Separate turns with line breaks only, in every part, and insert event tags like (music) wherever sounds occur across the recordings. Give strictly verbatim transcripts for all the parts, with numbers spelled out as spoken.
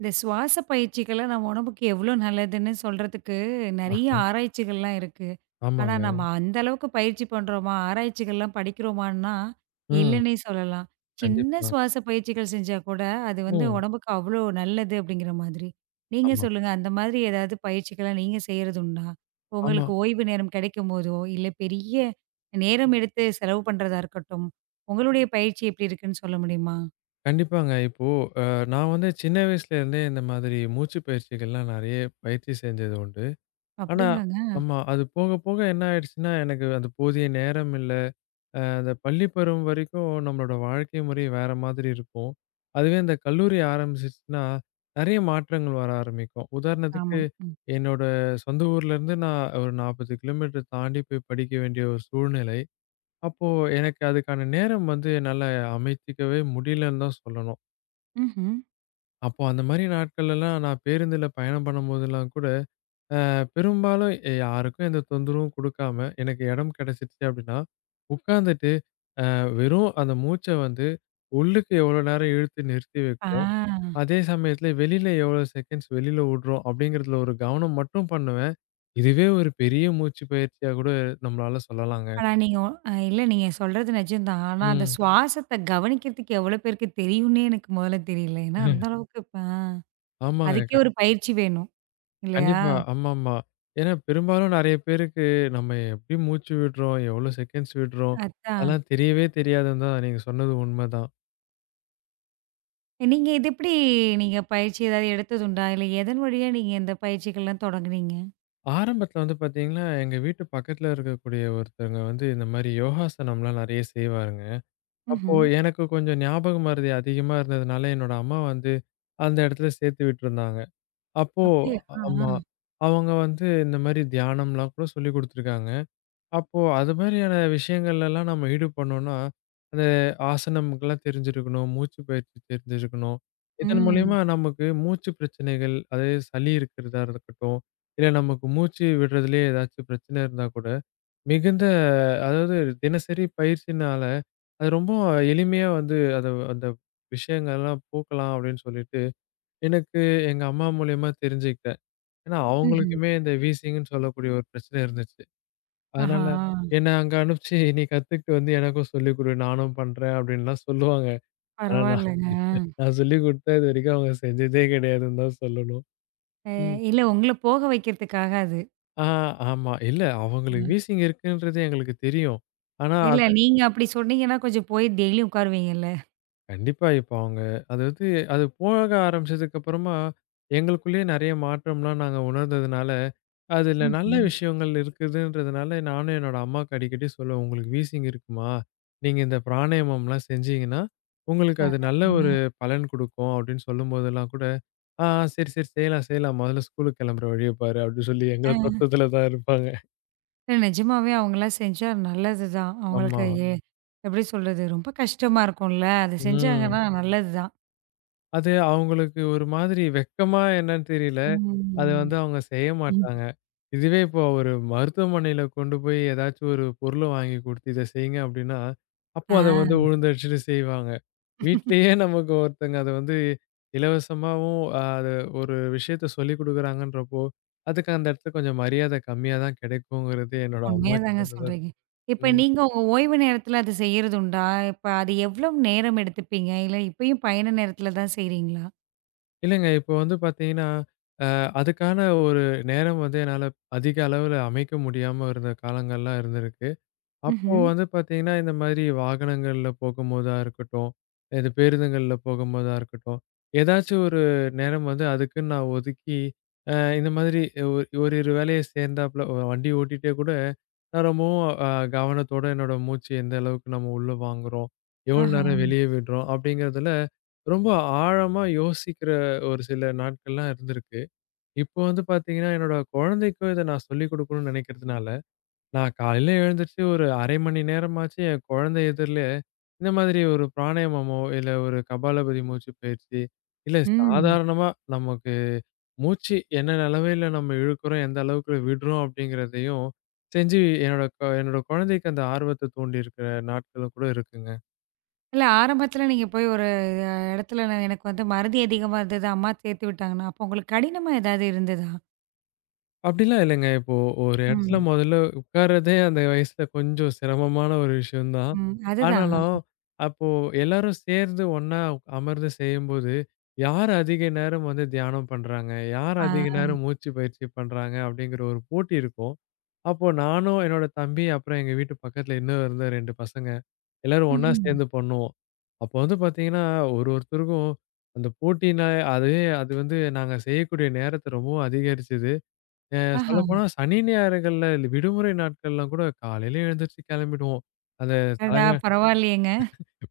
இந்த சுவாச பயிற்சிகள்லாம் நம்ம உடம்புக்கு எவ்வளோ நல்லதுன்னு சொல்றதுக்கு நெறைய
ஆஹா.
ஆராய்ச்சிகள்லாம் இருக்கு. ஆனா,
ஆமாங்க.
நம்ம அந்த அளவுக்கு பயிற்சி பண்றோமா? ஆராய்ச்சிகள்லாம் படிக்கிறோமான்னா,
ம்.
இல்லன்னே சொல்லலாம். சின்ன
கண்டிப்பா.
சுவாச பயிற்சிகள் செஞ்சா கூட, அது வந்து
ம்.
உடம்புக்கு அவ்வளோ நல்லது அப்படிங்கிற மாதிரி. நீங்க
ஆமா,
சொல்லுங்க, அந்த மாதிரி ஏதாவது பயிற்சிகள நீங்க செய்றது உண்டா?
ஆமா.
உங்களுக்கு ஓய்வு நேரம் கிடைக்கும்போதோ, இல்ல பெரிய நேரம் எடுத்து செலவு பண்றதா இருக்கட்டும், உங்களுடைய பயிற்சி எப்படி இருக்குன்னு சொல்ல முடியுமா?
கண்டிப்பாங்க. இப்போ அ நான் வந்து சின்ன வயசுல இருந்தே இந்த மாதிரி மூச்சு பயிற்சிகள்லாம் நெறைய பயிற்சி செஞ்சது உண்டு. ஆனா
அப்படிங்களாங்க.
ஆமா. அது போக போக என்ன ஆயிடுச்சுன்னா, எனக்கு அந்த போதிய நேரம் இல்ல. அ அந்த பள்ளி பருவம் வரைக்கும் நம்மளோட வாழ்க்கை முறை வேற மாதிரி இருக்கும். அதுவே இந்த கல்லூரி ஆரம்பிச்சுச்சுன்னா, நெறைய மாற்றங்கள் வர ஆரம்பிக்கும்.
ஆமா.
உதாரணத்துக்கு
ம்.
என்னோட சொந்த ஊர்லேருந்து நான் ஒரு நாற்பது கிலோமீட்டர் தாண்டி போய் படிக்க வேண்டிய ஒரு சூழ்நிலை. அப்போ எனக்கு அதுக்கான நேரம் வந்து என்னால அமைத்துக்கவே முடியலன்னு தான் சொல்லணும்.
ம்ஹ்ம்.
அப்போ அந்த மாரி நாட்கள்லலாம் நான் பேருந்துல பயணம் பண்ணும்போதெல்லாம் கூட, அ பெரும்பாலும் எ- யாருக்கும் எந்த தொந்தரவும் குடுக்காம எனக்கு இடம் கிடைச்சிருச்சு அப்படின்னா, உட்காந்துட்டு அ வெறும் அந்த மூச்ச வந்து உள்ளுக்கு எவ்வளோ நேரம் இழுத்து நிறுத்தி
ஆ.
வைக்கிறோம், அதே சமயத்துல வெளியில எவ்வளோ செகண்ட்ஸ் வெளியில விடுறோம் அப்படிங்கிறதுல ஒரு கவனம் மட்டும் பண்ணுவேன். இதுவே ஒரு பெரிய மூச்சு பயிற்சியா கூட நம்மளால சொல்லலாங்க.
ஆனா நீங்க ஒ- அ இல்ல, நீங்க சொல்றது நிஜம்தான். ஆனா அந்த
ம்.
சுவாசத்த கவனிக்கிறதுக்கு எவ்வளோ பேருக்கு தெரியும்னே எனக்கு முதல்ல தெரியல. ஏன்னா அந்த
(laughs)
அளவுக்கு இப்ப ஆ அதுக்கே
ஆமாங்க.
ஒரு பயிற்சி வேணும் இல்லையா?
கண்டிப்பா. ஆமாமா. ஏன்னா பெரும்பாலும் நெறைய பேருக்கு நம்ம எப்படி மூச்சு விடுறோம், எவ்வளோ செகண்ட்ஸ் விடுறோம்,
அதான்.
அதெல்லாம் தெரியவே தெரியாதுன்னு தான் நீங்க சொன்னது உண்மதான்.
நீங்க இது எப்படி நீங்க பயிற்சி ஏதாவது எடுத்ததுண்டா? இல்ல எதன் வழியா நீங்க இந்த பயிற்சிகள்லாம் தொடங்குனீங்க?
ஆரம்பத்துல வந்து பார்த்தீங்கன்னா, எங்க வீட்டு பக்கத்துல இருக்கக்கூடிய ஒருத்தவங்க வந்து இந்த மாரி யோகாசனம்லாம் நெறைய செய்வாருங்க. அப்போ
ம்ஹ்ம்.
எனக்கு கொஞ்சம் ஞாபக மறதி அதிகமா இருந்ததுனால என்னோட அம்மா வந்து அந்த இடத்துல சேர்த்து விட்டுருந்தாங்க. அப்போ
அப்படியா? ஆ.
ஆமா. அவங்க வந்து இந்த மாரி தியானம்லாம் கூட சொல்லிக் குடுத்துருக்காங்க. அப்போ அது மாதிரியான விஷயங்கள்லலாம் நம்ம ஈடுபடணும்னா, அந்த ஆசனம்கெல்லாம் தெரிஞ்சிருக்கணும், மூச்சு பயிற்சி தெரிஞ்சிருக்கணும். இதன்
ம்.
மூலியமா நமக்கு மூச்சு பிரச்சனைகள், அதாவது சளி இருக்கிறதா இருக்கட்டும், இல்ல நமக்கு மூச்சு விடுறதுலயே ஏதாச்சும் பிரச்சனை இருந்தா கூட, மிகுந்த அதாவது தினசரி பயிற்சினால, அது ரொம்ப எளிமையா வந்து அத அந்த விஷயங்கள்லாம் போக்கலாம் அப்படின்னு சொல்லிட்டு, எனக்கு எங்க அம்மா மூலியமா தெரிஞ்சுக்கிட்டேன். ஏன்னா
ம்ஹ்ம்.
அவங்களுக்குமே இந்த வீசிங்ன்னு சொல்லக்கூடிய ஒரு பிரச்சனை இருந்துச்சு.
ஆஹா!
அதனால என்ன அங்க அனுப்பிச்சு, "நீ கத்துக்கிட்டு வந்து எனக்கும் சொல்லிக் குடு, நானும் பண்றேன்" அப்படின்லாம் சொல்லுவாங்க. ஆனா நான்
பரவாயில்லங்க.
நான் சொல்லிக் குடுத்தா இதுவரைக்கும் அவங்க செஞ்சதே கிடையாதுன்னு தான் சொல்லணும்.
அ
ம்.
இல்ல, உங்கள போக வைக்கிறதுக்காக அது.
ஆ ஆமா. இல்ல
அ.
அவங்களுக்கு வீசிங் இருக்குன்றது எங்களுக்கு தெரியும். ஆனா
இல்ல
அத
நீங்க அப்படி சொன்னீங்கன்னா கொஞ்சம் போய் டெய்லியும் உட்காருவீங்கல்ல.
கண்டிப்பா. இப்ப அவங்க அதாவது அது போக ஆரம்பிச்சதுக்கு அப்புறமா, எங்களுக்குள்ளேயே நெறைய மாற்றம்லாம் நாங்க உணர்ந்ததுனால, அதுல நல்ல
ம்ஹ்ம்.
விஷயங்கள் இருக்குதுன்றதுனால, நானும் என்னோட அம்மாவுக்கு அடிக்கடி சொல்லுவேன். "உங்களுக்கு வீசிங் இருக்குமா? நீங்க இந்த பிராணாயாமம்லாம் செஞ்சீங்கன்னா, உங்களுக்கு அது நல்ல
நல்லதுங்க.
ஒரு பலன் குடுக்கும்." அப்படின்னு சொல்லும்போதெல்லாம் கூட, "ஆ, ஆ, சரி, சரி செய்யலாம், செய்யலாம். மொதல்ல ஸ்கூலுக்கு கெளம்புற வழிய பாரு." அப்படின்னு சொல்லி
அ
எங்கள தொட்டதுல தான் இருப்பாங்க.
நிஜமாவே அவங்கலாம் செஞ்சா நல்லது தான்.
ஆமா.
அவங்களுக்கு எ ம். எப்படி சொல்றது? ரொம்ப கஷ்டமா இருக்கும்ல. அது
ம்.
செஞ்சாங்கன்னா நல்லது தான்.
அது அவங்களுக்கு ஒரு மாதிரி வெட்கமா என்னன்னு தெரியல. அத
ம்.
வந்து அவங்க செய்ய
ம்.
மாட்டாங்க. இதுவே இப்போ ஒரு மருத்துவமனையில கொண்டு போய் ஏதாச்சும் ஒரு பொருள வாங்கி குடுத்து இத செய்யுங்க அப்படின்னா, அப்போ
ஆ,
அத வந்து உழுந்தடிச்சுட்டு செய்வாங்க. வீட்லயே நமக்கு ஒருத்தங்க அத வந்து இலவசமாவும் அ அது ஒரு விஷயத்த சொல்லிக் குடுக்குறாங்கன்றப்போ, அதுக்கு அந்த இடத்துல கொஞ்சம் மரியாதை கம்மியா தான் கிடைக்குங்கிறது என்னோட
உண்மைய
அம்மாகிட்ட
தாங்க
இருந்து தான்.
சொல்றீங்க. இப்ப
ம்.
நீங்க உங்க ஓய்வு நேரத்தில அது செய்யறது உண்டா? இப்ப அது எவ்வளவு நேரம் எடுத்துப்பீங்க? இல்ல இப்பயும் பயண நேரத்தில தான் செய்றீங்களா?
இல்லங்க இப்போ வந்து பார்த்தீங்கன்னா அதுக்கான ஒரு நேரம் வந்து என்னால அதிக அளவுல அமைக்க முடியாம இருந்த காலங்கள்லாம் இருந்திருக்கு. அப்போ
ம்ஹ்ம்.
வந்து பார்த்தீங்கன்னா, இந்த மாதிரி வாகனங்கள்ல போகும்போதா இருக்கட்டும், இது பேருந்துங்கள்ல போகும்போதா இருக்கட்டும், ஏதாச்சும் ஒரு நேரம் வந்து அதுக்குன்னு நான் ஒதுக்கி, அ இந்த மாதிரி ஒரு ஓரிரு வேலைய சேர்ந்தாப்புல ஒரு வண்டி ஓட்டிட்டே கூட நான் ரொம்பவும் அ கவனத்தோட என்னோட மூச்சு எந்த அளவுக்கு நம்ம உள்ள வாங்குறோம், எவ்வளோ
ஆஹா.
நேரம் வெளிய விடுறோம் அப்படிங்கிறதுல ரொம்ப ஆழமா யோசிக்கிற ஒரு சில நாட்கள்லாம் இருந்திருக்கு. இப்போ வந்து பார்த்தீங்கன்னா, என்னோட குழந்தைக்கும் இத நான் சொல்லிக் குடுக்கணும்னு நினைக்கிறதுனால, நான் காலையில எழுந்திரிச்சு ஒரு அரை மணி நேரமாச்சு என் குழந்தை எதிர்லே இந்த மாதிரி ஒரு பிராணாயாமமோ, இல்ல ஒரு கபாலபதி மூச்சு பயிற்சி, இல்ல
ம்.
சாதாரணமா நமக்கு மூச்சு என்ன நிலமையில நம்ம இழுக்கிறோம், எந்த அளவுக்கு விடுறோம் அப்படிங்கிறதையும் செஞ்சு என்னோட க என்னோட குழந்தைக்கு அந்த ஆர்வத்த தூண்டியிருக்கிற நாட்களும் கூட இருக்குங்க.
இல்ல ஆரம்பத்தில நீங்க போய் ஒரு இடத்துல நான் எனக்கு வந்து மறதி அதிகமா இருந்தது. அம்மா சேர்த்து விட்டாங்கன்னா, அப்போ உங்களுக்கு கடினமா ஏதாவது இருந்ததா?
அப்படிலாம் இல்லைங்க. இப்போ ஒரு இடத்துல
ம்.
முதல்ல உட்கார்றதே அந்த வயசுல கொஞ்சம் சிரமமான ஒரு விஷயம் தான்.
ம். அதுதான்.
ஆனாலும், அப்போ எல்லாரும் சேர்ந்து ஒண்ணா அமர்ந்து செய்யும்போது, யார் அதிக நேரம் வந்து தியானம் பண்றாங்க? யார்
ஆ.
அதிக நேரம் மூச்சு பயிற்சி பண்றாங்க? அப்படிங்கிற ஒரு போட்டி இருக்கும். அப்போ நானும், என்னோட தம்பி, அப்புறம் எங்க வீட்டு பக்கத்துல இன்னும் இருந்த ரெண்டு பசங்க, எல்லாரும் ஒண்ணா
ம்ஹ்ம்.
சேர்ந்து பண்ணுவோம். அப்போ வந்து பார்த்தீங்கன்னா, ஒரு ஒருத்தருக்கும் அந்த போட்டினா அதுவே அது வந்து நாங்க செய்யக்கூடிய நேரத்த ரொம்பவும் அதிகரிச்சது. அ
ஆஹா!
சொல்லப்போனா சனி, ஞாயிறுகள்ல இந்த விடுமுறை நாட்கள்லாம் கூட காலையில எழுந்திருச்சு கெளம்பிடுவோம். அந்த
அடடா!
தலகா
பரவாயில்லையேங்க.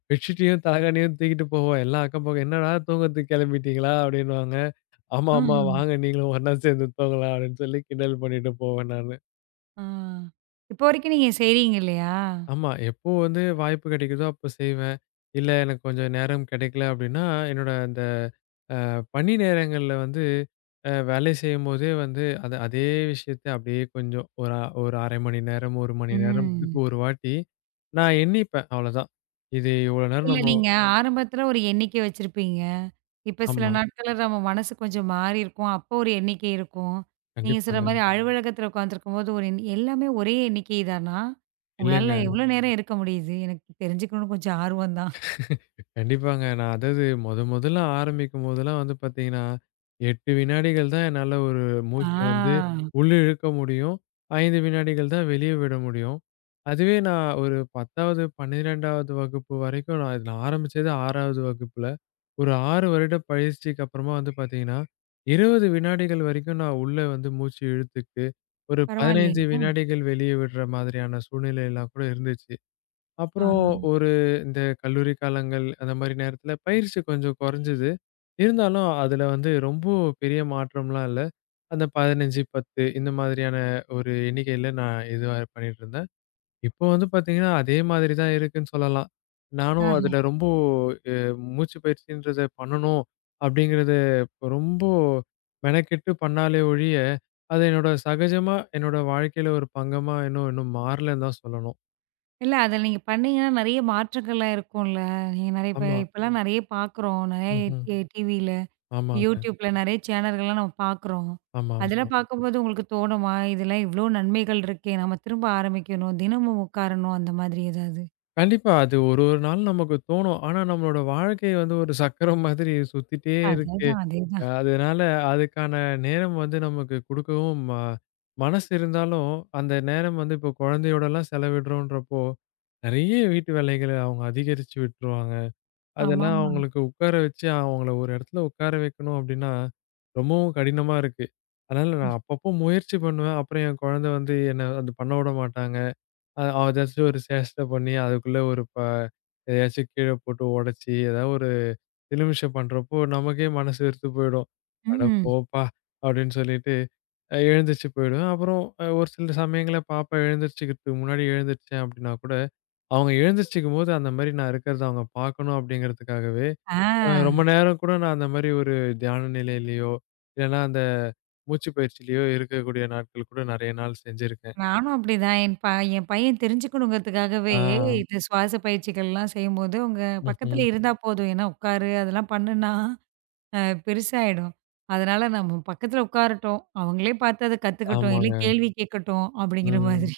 பெட்ஷீட்டையும், தலகாணியும் தூக்கிட்டு போவோம். எல்லா அக்கம் பக்கம் "என்னடா தூங்கறதுக்கு கெளம்பிட்டீங்களா?" அப்படின்னுவாங்க. "ஆமா, ஆமா.
ம்ஹ்ம்.
வாங்க நீங்களும் ஒண்ணா சேர்ந்து தூங்கலாம்." அப்படின்னு சொல்லி கிண்டல் பண்ணிட்டு போவேன் நானு.
ஆ. இப்போ வரைக்கும் நீங்க செய்றீங்க இல்லையா?
ஆமா, எப்போ வந்து வாய்ப்பு கெடைக்குதோ அப்ப செய்வேன். இல்ல எனக்கு கொஞ்சம் நேரம் கெடைக்கல அப்படின்னா, என்னோட அந்த பணி நேரங்கள்ல வந்து அ வேலை செய்யும்போதே வந்து அது அதே விஷயத்த அப்படியே கொஞ்சம் ஒரு அ ஒரு அரை மணி நேரம், ஒரு மணி நேரத்துக்கு
ம்.
ஒரு வாட்டி நான் எண்ணிப்பேன் அவ்வளோதான். இது இவ்வளோ நேரம்
இல்ல
நம்ம
நீங்க ஆரம்பத்துல ஒரு எண்ணிக்கை வச்சிருப்பீங்க. இப்ப சில
ஆமா.
நாட்கள்ல நம்ம மனசு கொஞ்சம் மாறியிருக்கும். அப்போ ஒரு எண்ணிக்கை இருக்கும். நீங்க சொல்ற மாரி
கண்டிப்பாங்க.
அலுவலகத்துல உட்காந்துருக்கும்போது ஒரு எண் எல்லாமே ஒரே எண்ணிக்கை தானா?
இல்லங்க.
உங்களால எவ்வளோ நேரம் இருக்க முடியுது? எனக்கு தெரிஞ்சுக்கணும்னு கொஞ்சம் ஆர்வம் தான்.
கண்டிப்பாங்க. நான் அதாவது மொத மொதல்ல ஆரம்பிக்கும்போதெல்லாம் வந்து பார்த்தீங்கன்னா, எட்டு வினாடிகள் தான் என்னால ஒரு
ஆ,
மூச்ச வந்து உள்ள இழுக்க முடியும். ஐந்து வினாடிகள் தான் வெளிய விட முடியும். அதுவே நான் ஒரு பத்தாவது, பன்னிரெண்டாவது வகுப்பு வரைக்கும் நான் இதில ஆரம்பிச்சது ஆறாவது வகுப்புல. ஒரு ஆறு வருட பயிற்சிக்கு அப்புறமா வந்து பார்த்தீங்கன்னா, இருபது வினாடிகள் வரைக்கும் நான் உள்ள வந்து மூச்சு இழுத்துக்கிட்டு, ஒரு பதினைந்து
பரவாயில்லையேங்க.
வினாடிகள் வெளிய விடுற மாதிரியான சூழ்நிலைலாம் கூட இருந்துச்சு. அப்புறம்
ஆ.
ஒரு இந்த கல்லூரி காலங்கள் அந்த மாரி நேரத்துல பயிற்சி கொஞ்சம் குறைஞ்சது. இருந்தாலும் அதுல வந்து ரொம்ப பெரிய மாற்றம்லாம் இல்ல. அந்த பதினைந்து, பத்து இந்த மாதிரியான ஒரு எண்ணிக்கையில நான் இதுவா பண்ணிட்டுருந்தேன். இப்போ வந்து பார்த்தீங்கன்னா, அதே மாதிரி தான் இருக்குன்னு சொல்லலாம். நானும்
ஆ.
அதுல ரொம்ப அ மூச்சு பயிற்சின்றத பண்ணணும் அப்படிங்கிறத ரொம்ப மெனக்கெட்டு பண்ணாலே ஒழிய, அது என்னோட சகஜமா என்னோட வாழ்க்கையில ஒரு பங்கமா இன்னும் இன்னும் மாறலன்னு தான் சொல்லணும்.
இல்ல, அதில நீங்க பண்ணீங்கன்னா, நெறைய மாற்றங்கள்லாம் இருக்கும்ல. நீங்க நெறைய இப்ப
ஆமா.
இப்பலாம் ம். நெறைய பார்க்குறோம். நெறைய
ம்ஹ்ம்.
டி டிவில,
ஆமா.
YouTubeல நெறைய சேனல்கள்லாம் நம்ம பார்க்குறோம்.
ஆமா, ஆமா.
அதெல்லாம் ம். பார்க்கும்போது உங்களுக்கு தோணுமா? இதெல்லாம் இவ்ளோ நன்மைகள் இருக்கே! நம்ம திரும்ப ஆரம்பிக்கணும். தினமும் உட்காரணும் அந்த மாதிரி ஏதாவது?
கண்டிப்பா. அது ஒரு ஒரு நாள் நமக்கு தோணும். ஆனா நம்மளோட வாழ்க்கை வந்து ஒரு சக்கரம் மாதிரி சுத்திட்டே இருக்கு.
அதேதான், அதேதான்.
அஹ் அதனால அதுக்கான நேரம் வந்து நமக்கு குடுக்கவும் ம மனசு இருந்தாலும், அந்த நேரம் வந்து இப்போ குழந்தையோடலாம் செலவிடுறோன்றப்போ, நெறைய வீட்டு வேலைகள அவங்க அதிகரிச்சு விட்டுருவாங்க. அதெல்லாம்
ஆமாமா.
அவங்களுக்கு உட்கார வச்சு அவங்கள ஒரு இடத்துல உட்கார வைக்கணும் அப்டின்னா, ரொம்பவும் கடினமா இருக்கு. அதனால நான் அப்பப்போ முயற்சி பண்ணுவேன். அப்புறம் என் குழந்தை வந்து என்ன அது பண்ண விட மாட்டாங்க. அ அதாச்சும் ஒரு சேஷ்ட பண்ணி, அதுக்குள்ள ஒரு ப எதையாச்சும் கீழ போட்டு உடைச்சு, ஏதாவது ஒரு நிமிஷம் பண்றப்போ நமக்கே மனசு வெறுத்து போயிடும். "அட
ம்.
போப்பா!" அப்படின்னு சொல்லிட்டு அ எழுந்திரிச்சு போயிடுவேன். அப்புறம் அ ஒரு சில சமயங்கள்ல பாப்பா எழுந்திரிச்சுக்கிறதுக்கு முன்னாடி எழுந்திரிச்சேன் அப்படின்னா கூட, அவங்க எழுந்திரிச்சுக்கும்போது அந்த மாரி நான் இருக்கிறத அவங்க பார்க்கணும் அப்படிங்கிறதுக்காகவே, அ ரொம்ப
ஆ,
நேரம் கூட நான் அந்த மாரி ஒரு தியான நிலையிலயோ, இல்லைன்னா அந்த மூச்சு பயிற்சியிலயோ இருக்கக்கூடிய நாட்கள் கூட நெறைய நாள் செஞ்சிருக்கேன்.
நானும் அப்படிதான். என் ப என் பையன் தெரிஞ்சுக்கணுங்கிறதுக்காகவே
ஆ.
இந்த சுவாச பயிற்சிகள்லாம் செய்யும்போது, "உங்க
ம்ஹ்ம்.
பக்கத்துல இருந்தா போதும். ஏன்னா உட்காரு, அதெல்லாம் பண்ணுனா" அ பெருசாயிடும். அதனால நம்ம பக்கத்துல உட்காரட்டும். அவங்களே பார்த்து அத கத்துக்கட்டும். இல்ல
ஆமாங்க.
கேள்வி கேட்கட்டும் அப்படிங்கிற
ம்.
மாதிரி.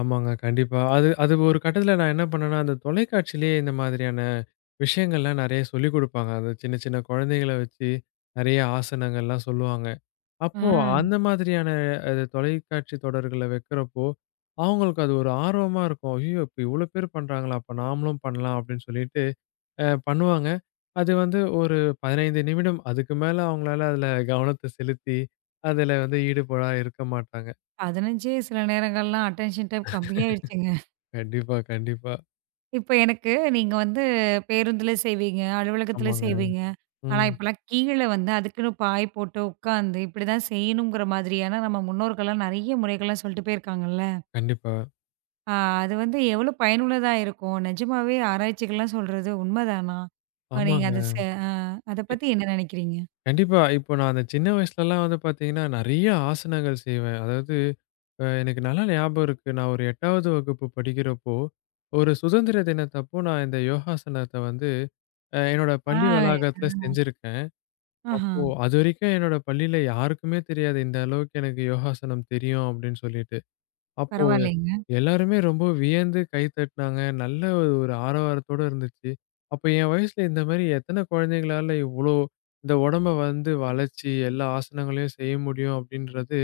ஆமாங்க. கண்டிப்பா. அது அது ஒரு கட்டத்தில நான் என்ன பண்ணேன்னா, அந்த தொலைக்காட்சியிலேயே இந்த மாதிரியான விஷயங்கள்லாம் நெறைய சொல்லிக் குடுப்பாங்க. அந்த சின்ன, சின்ன குழந்தைகள வச்சு நெறைய ஆசனங்கள்லாம் சொல்லுவாங்க. அப்போ
ஆ,
அந்த மாதிரியான அது தொலைக்காட்சி தொடர்கள வைக்கிறப்போ, அவங்களுக்கு அது ஒரு ஆர்வமா இருக்கும். "ஐயோ! இப்ப இவ்ளோ பேர் பண்றாங்களா? அப்ப நாமளும் பண்ணலாம்." அப்படின்னு சொல்லிட்டு அ பண்ணுவாங்க. அது வந்து ஒரு பதினைந்து நிமிடம். அதுக்கு மேல அவங்களால அதில கவனத்த செலுத்தி, அதில வந்து ஈடுபாடா இருக்க மாட்டாங்க.
பதினைந்து சில நேரங்கள்லாம் அட்டென்ஷன் டைம் கம்மியாயிடுச்சுங்க.
கண்டிப்பா, கண்டிப்பா.
இப்ப எனக்கு நீங்க வந்து பேருந்துல செய்வீங்க, அலுவலகத்துல
ஆமாங்க.
செய்வீங்க. ஆனா
ம்.
இப்பலாம் கீழ வந்து அதுக்குன்னு பாய் போட்டு உட்காந்து இப்படிதான் செய்யணுங்கிற மாதிரியான நம்ம முன்னோர்கள்லாம் நெறைய முறைகள்லாம் சொல்லிட்டு போயிருக்காங்கல்ல.
கண்டிப்பா.
ஆ, அது வந்து எவ்வளோ பயனுள்ளதா இருக்கும்? நிஜமாவே ஆராய்ச்சிகள்லாம் சொல்றது உண்மதானா? அ நீங்க
ஆமாங்க.
அத செ அ அத
எ
பத்தி என்ன நெனைக்கிறீங்க?
கண்டிப்பா. இப்போ நான் அந்த சின்ன வயசுலலாம் வந்து பார்த்தீங்கன்னா, நெறைய ஆசனங்கள் செய்வேன். அதாவது அ எனக்கு நல்லா ஞாபகம் இருக்கு. நான் ஒரு எட்டாவது வகுப்பு படிக்கிறப்போ, ஒரு சுதந்திர தினத்தப்போ நான் இந்த யோகாசனத்த வந்து அ என்னோட பள்ளி
ஆ.
வளாகத்துல செஞ்சிருக்கேன்.
ஆஹா.
அப்போ அதுவரைக்கும் என்னோட பள்ளியில யாருக்குமே தெரியாது, இந்த அளவுக்கு எனக்கு யோகாசனம் தெரியும் அப்படின்னு சொல்லிட்டு. அப்போ
பரவாயில்லைங்க.
எல்லாருமே ரொம்ப வியந்து கை தட்டினாங்க. நல்ல ஒரு ஆரவாரத்தோட இருந்துச்சு. அப்ப என் வயசுல இந்த மாரி எத்தன குழந்தைங்களால இவ்ளோ இந்த உடம்ப வந்து வளச்சு எல்லா ஆசனங்களையும் செய்ய முடியும் அப்படின்றது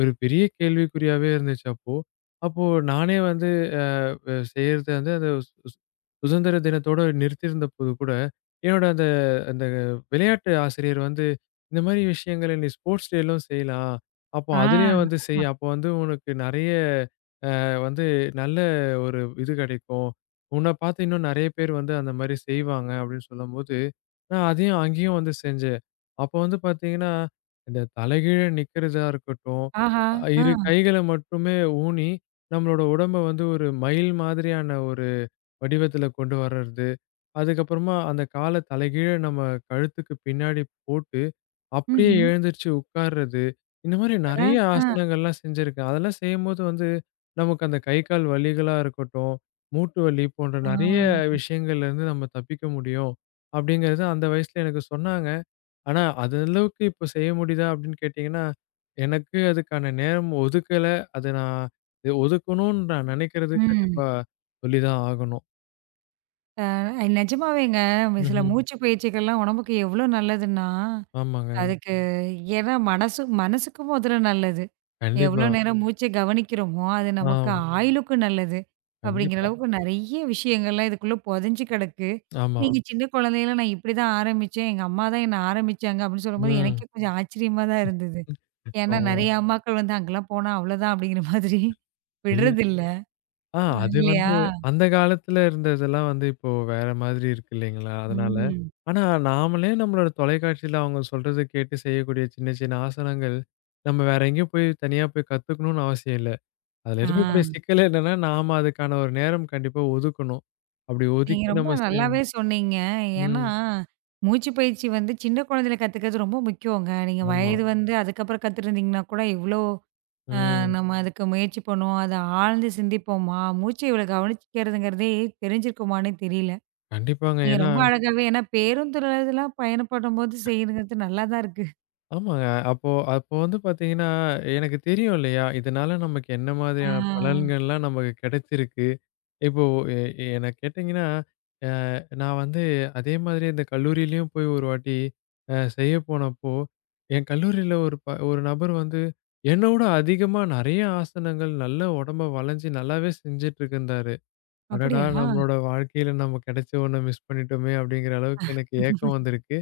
ஒரு பெரிய கேள்விக்குறியாவே இருந்துச்சு அப்போ. அப்போ நானே வந்து அ அ செய்யறது வந்து அந்த சு சு சுதந்திர தினத்தோட நிறுத்தியிருந்தபோது கூட, என்னோட அந்த அந்த விளையாட்டு ஆசிரியர் வந்து, "இந்த மாரி விஷயங்கள நீ ஸ்போர்ட்ஸ் டேலும் செய்யலாம். அப்போ
ஆ.
அதிலயும் வந்து செய்.
ஆமா.
அப்போ வந்து உனக்கு நெறைய" வந்து நல்ல ஒரு இது கிடைக்கும். உன்ன பார்த்து இன்னும் நெறைய பேர் வந்து அந்த மாரி செய்வாங்க அப்படின்னு சொல்லும்போது, நான் அதையும் அங்கேயும் வந்து செஞ்சேன். அப்போ வந்து பார்த்தீங்கன்னா, இந்த தலைகீழ நிக்கிறதா இருக்கட்டும்,
ஆஹா.
அ
ஆ.
இரு கைகள மட்டுமே ஊனி, நம்மளோட உடம்ப வந்து ஒரு மயில் மாதிரியான ஒரு வடிவத்துல கொண்டு வர்றது. அதுக்கப்புறமா அந்த கால தலைகீழ நம்ம கழுத்துக்கு பின்னாடி போட்டு அப்படியே
ம்ஹ்ம்.
எழுந்திருச்சு உட்கார்றது. இந்த மாதிரி
அட!
நெறைய
ஆ.
ஆசனங்கள்லாம் செஞ்சிருக்கேன். அதெல்லாம் செய்யும்போது வந்து, நமக்கு அந்த கை, கால் வலிகளா இருக்கட்டும், மூட்டு வலி போன்ற நெறைய
ஆ.
விஷயங்கள்லேருந்து நம்ம தப்பிக்க முடியும். அப்படிங்கிறது அந்த வயசுல எனக்கு சொன்னாங்க. ஆனா, அது அளவுக்கு இப்போ செய்ய முடியுதா அப்படின்னு கேட்டீங்கன்னா, எனக்கு அதுக்கான நேரம் ஒதுக்கல. அத நான் எ ஒதுக்கணும்னு நான் நெனைக்கிறது
ம்.
கண்டிப்பா சொல்லி தான் ஆகணும்.
அ நிஜமாவேங்க, சில
ம்ஹ்ம்.
மூச்சு பயிற்சிகள்லாம் உடம்புக்கு எவ்ளோ நல்லதுன்னா,
ஆமாங்க.
அதுக்கு ஏன்னா மனசு மனசுக்கு முதல்ல நல்லது. எவ்ளோ
கண்டிப்பா.
நேரம் மூச்சை கவனிக்கிறோமோ, அது நமக்கு
ஆம்.
ஆயுளுக்கும் நல்லது. அப்படிங்கிற
கண்டிப்பா.
அளவுக்கு நெறைய விஷயங்கள்லாம் இதுக்குள்ள புதைஞ்சு கிடக்கு.
ஆமா.
நீங்க சின்ன குழந்தையில நான் இப்படிதான் ஆரம்பிச்சேன். எங்க அம்மா தான் என்ன ஆரம்பிச்சாங்க அப்படின்னு சொல்லும்போது
ம்.
எனக்கே கொஞ்சம் ஆச்சரியமா தான் இருந்தது. ஏன்னா
ஆமா.
நெறைய அம்மாக்கள் வந்து அங்கலாம் போனா அவ்வளோதான் அப்படிங்கிற (laughs) மாதிரி
இல்ல
விடுறதில்ல.
ஆ
அ
அது
இல்லையா?
வந்து அந்த காலத்துல இருந்ததெல்லாம் வந்து இப்போ வேற மாதிரி இருக்கு இல்லைங்களா? அதனால.
ம்.
ஆனா நாமளே நம்மளோட தொலைக்காட்சியில அவங்க சொல்றத கேட்டு செய்யக்கூடிய சின்ன சின்ன ஆசனங்கள், நம்ம வேற எங்கேயும் போய் தனியா போய் கத்துக்கணும்னு அவசியம் இல்ல. அதுல
ஆ,
இருக்கக்கூடிய சிக்கல் என்னன்னா, நாம அதுக்கான ஒரு நேரம் கண்டிப்பா ஒதுக்கணும். அப்படி
நீங்க
ஒதுக்கி
ரொம்ப
நம்ம செ
நல்லாவே சொன்னீங்க. ஏன்னா,
ம்.
மூச்சு பயிற்சி வந்து சின்ன குழந்தையில கத்துக்கிறது ரொம்ப முக்கியங்க. நீங்க
ஆமா.
வயது வந்து அதுக்கப்புறம் கத்துருந்தீங்கன்னா கூட இவ்ளோ அ
ம்.
நம்ம அதுக்கு முயற்சி பண்ணுவோம். அத ஆழ்ந்து சிந்திப்போமா? மூச்ச இவ்வளோ கவனிச்சுக்கிறதுங்கிறதே தெரிஞ்சிருக்குமான்னே தெரியல.
கண்டிப்பாங்க.
நீங்க
ஏன்னா
ரொம்ப அழகாவே ஏன்னா பேருந்துல இதெல்லாம் பயணப்படும்போது செய்யறது நல்லா தான் இருக்கு.
ஆமாங்க. அப்போ அப்போ வந்து பாத்தீங்கன்னா, எனக்கு தெரியும் இல்லையா? இதனால நமக்கு என்ன
ஆ,
மாதிரியான பலன்கள்லாம் நமக்கு கிடைச்சிருக்கு. இப்போ எ என்ன கேட்டீங்கன்னா, அ நான் வந்து அதே மாதிரி இந்த கல்லூரியிலயும் போய் ஒரு வாட்டி அ செய்ய போனப்போ, என் கல்லூரியில ஒரு ப ஒரு நபர் வந்து என்னோட அதிகமா நெறைய ஆசனங்கள், நல்ல உடம்ப வளைஞ்சு நல்லாவே செஞ்சுட்டுருக்கிருந்தாரு. அடடா!
அப்படியா?
நம்மளோட வாழ்க்கையில நம்ம கிடைச்ச ஒண்ண மிஸ் பண்ணிட்டோமே! அப்படிங்கிற அளவுக்கு எனக்கு ஏக்கம்
(laughs)
வந்திருக்கு.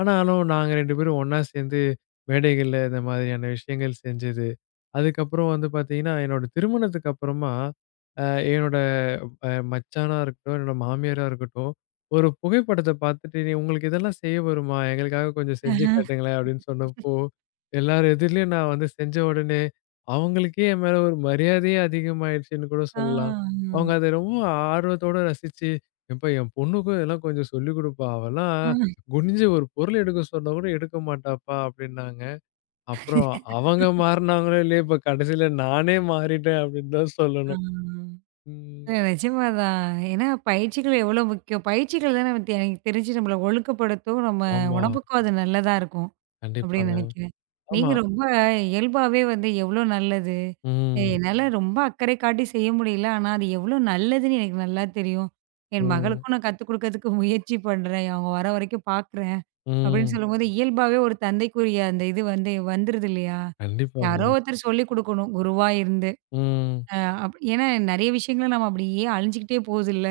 ஆனாலும் நாங்க ரெண்டு பேரும் ஒண்ணா சேர்ந்து மேடைகள்ல இந்த மாதிரியான விஷயங்கள் செஞ்சது. அதுக்கப்புறம் வந்து பார்த்தீங்கன்னா, என்னோட திருமணத்துக்கு அப்புறமா, அ என்னோட அ மச்சானா இருக்கட்டும், என்னோட மாமியாரா இருக்கட்டும், ஒரு புகைப்படத்த பார்த்துட்டு, "நீ உங்களுக்கு இதெல்லாம் செய்ய வருமா? எங்களுக்காக கொஞ்சம் செஞ்சு காட்டுங்களேன்" அப்படின்னு சொன்னப்போ, எல்லார் எதிர்லயும் நான் வந்து செஞ்ச உடனே, அவங்களுக்கே என் மேல ஒரு மரியாதையே அதிகமாயிடுச்சுன்னு கூட
ஆ.
சொல்லலாம். அவங்க அத ரொம்ப ஆர்வத்தோட ரசிச்சு, "ஏம்பா என் பொண்ணுக்கும் இதெல்லாம் கொஞ்சம் சொல்லிக் குடுப்பா. அவலாம்
ஆ.
குனிஞ்சு ஒரு பொருள் எடுக்க சொன்னா கூட எடுக்க மாட்டாப்பா அப்டின்னாங்க. அப்புறம் அவங்க மாறுனாங்களோ இல்லையோ, இப்ப கடைசில நானே மாறிட்டேன் அப்டின்னு தான் சொல்லணும்.
ஆ.
ம்.
இல்ல, நிஜமாதான். ஏன்னா பயிற்சிகள் எவ்வளோ முக்கியம். பயிற்சிகள் தான நமக்கு எனக்கு தெரிஞ்சு நம்மள ஒழுக்கப்படுத்தும். நம்ம
ஆமா.
உடம்புக்கும் அது நல்லதா இருக்கும். அப்படின்னு
கண்டிப்பாங்க.
நினைக்கிறேன்.
ஆமா.
நீங்க ரொம்ப இயல்பாவே வந்து எவ்வளோ நல்லது. எ
ம்.
என்னால ரொம்ப அக்கறை காட்டி செய்ய முடியல. ஆனா அது எவ்வளோ நல்லதுன்னு எனக்கு நல்லா தெரியும். என்
ம்.
மகளுக்கும் நான் கத்துக் குடுக்கறதுக்கு முயற்சி பண்றேன். அவங்க வர வரைக்கும் பார்க்குறேன். அப்படின்னு
ம்.
சொல்லும்போது இயல்பாவே ஒரு தந்தைக்குரிய அந்த இது வந்து வந்துருது இல்லையா?
கண்டிப்பாங்க.
யாரோ ஒருத்தர் சொல்லிக் குடுக்கணும். குருவா இருந்து.
ம்.
அ அப் ஏன்னா நெறைய விஷயங்கள நம்ம அப்படியே அழிஞ்சுக்கிட்டே போகுதுல்ல.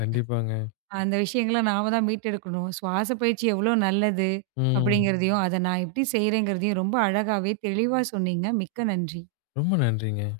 கண்டிப்பாங்க.
அந்த விஷயங்கள நாம தான் மீட்டெடுக்கணும். சுவாச பயிற்சி எவ்வளோ நல்லது
ம்.
அப்படிங்கிறதையும், அத நான் எப்படி செய்றேங்கிறதையும் ரொம்ப அழகாவே, தெளிவா சொன்னீங்க. மிக்க நன்றி.
ரொம்ப நன்றிங்க.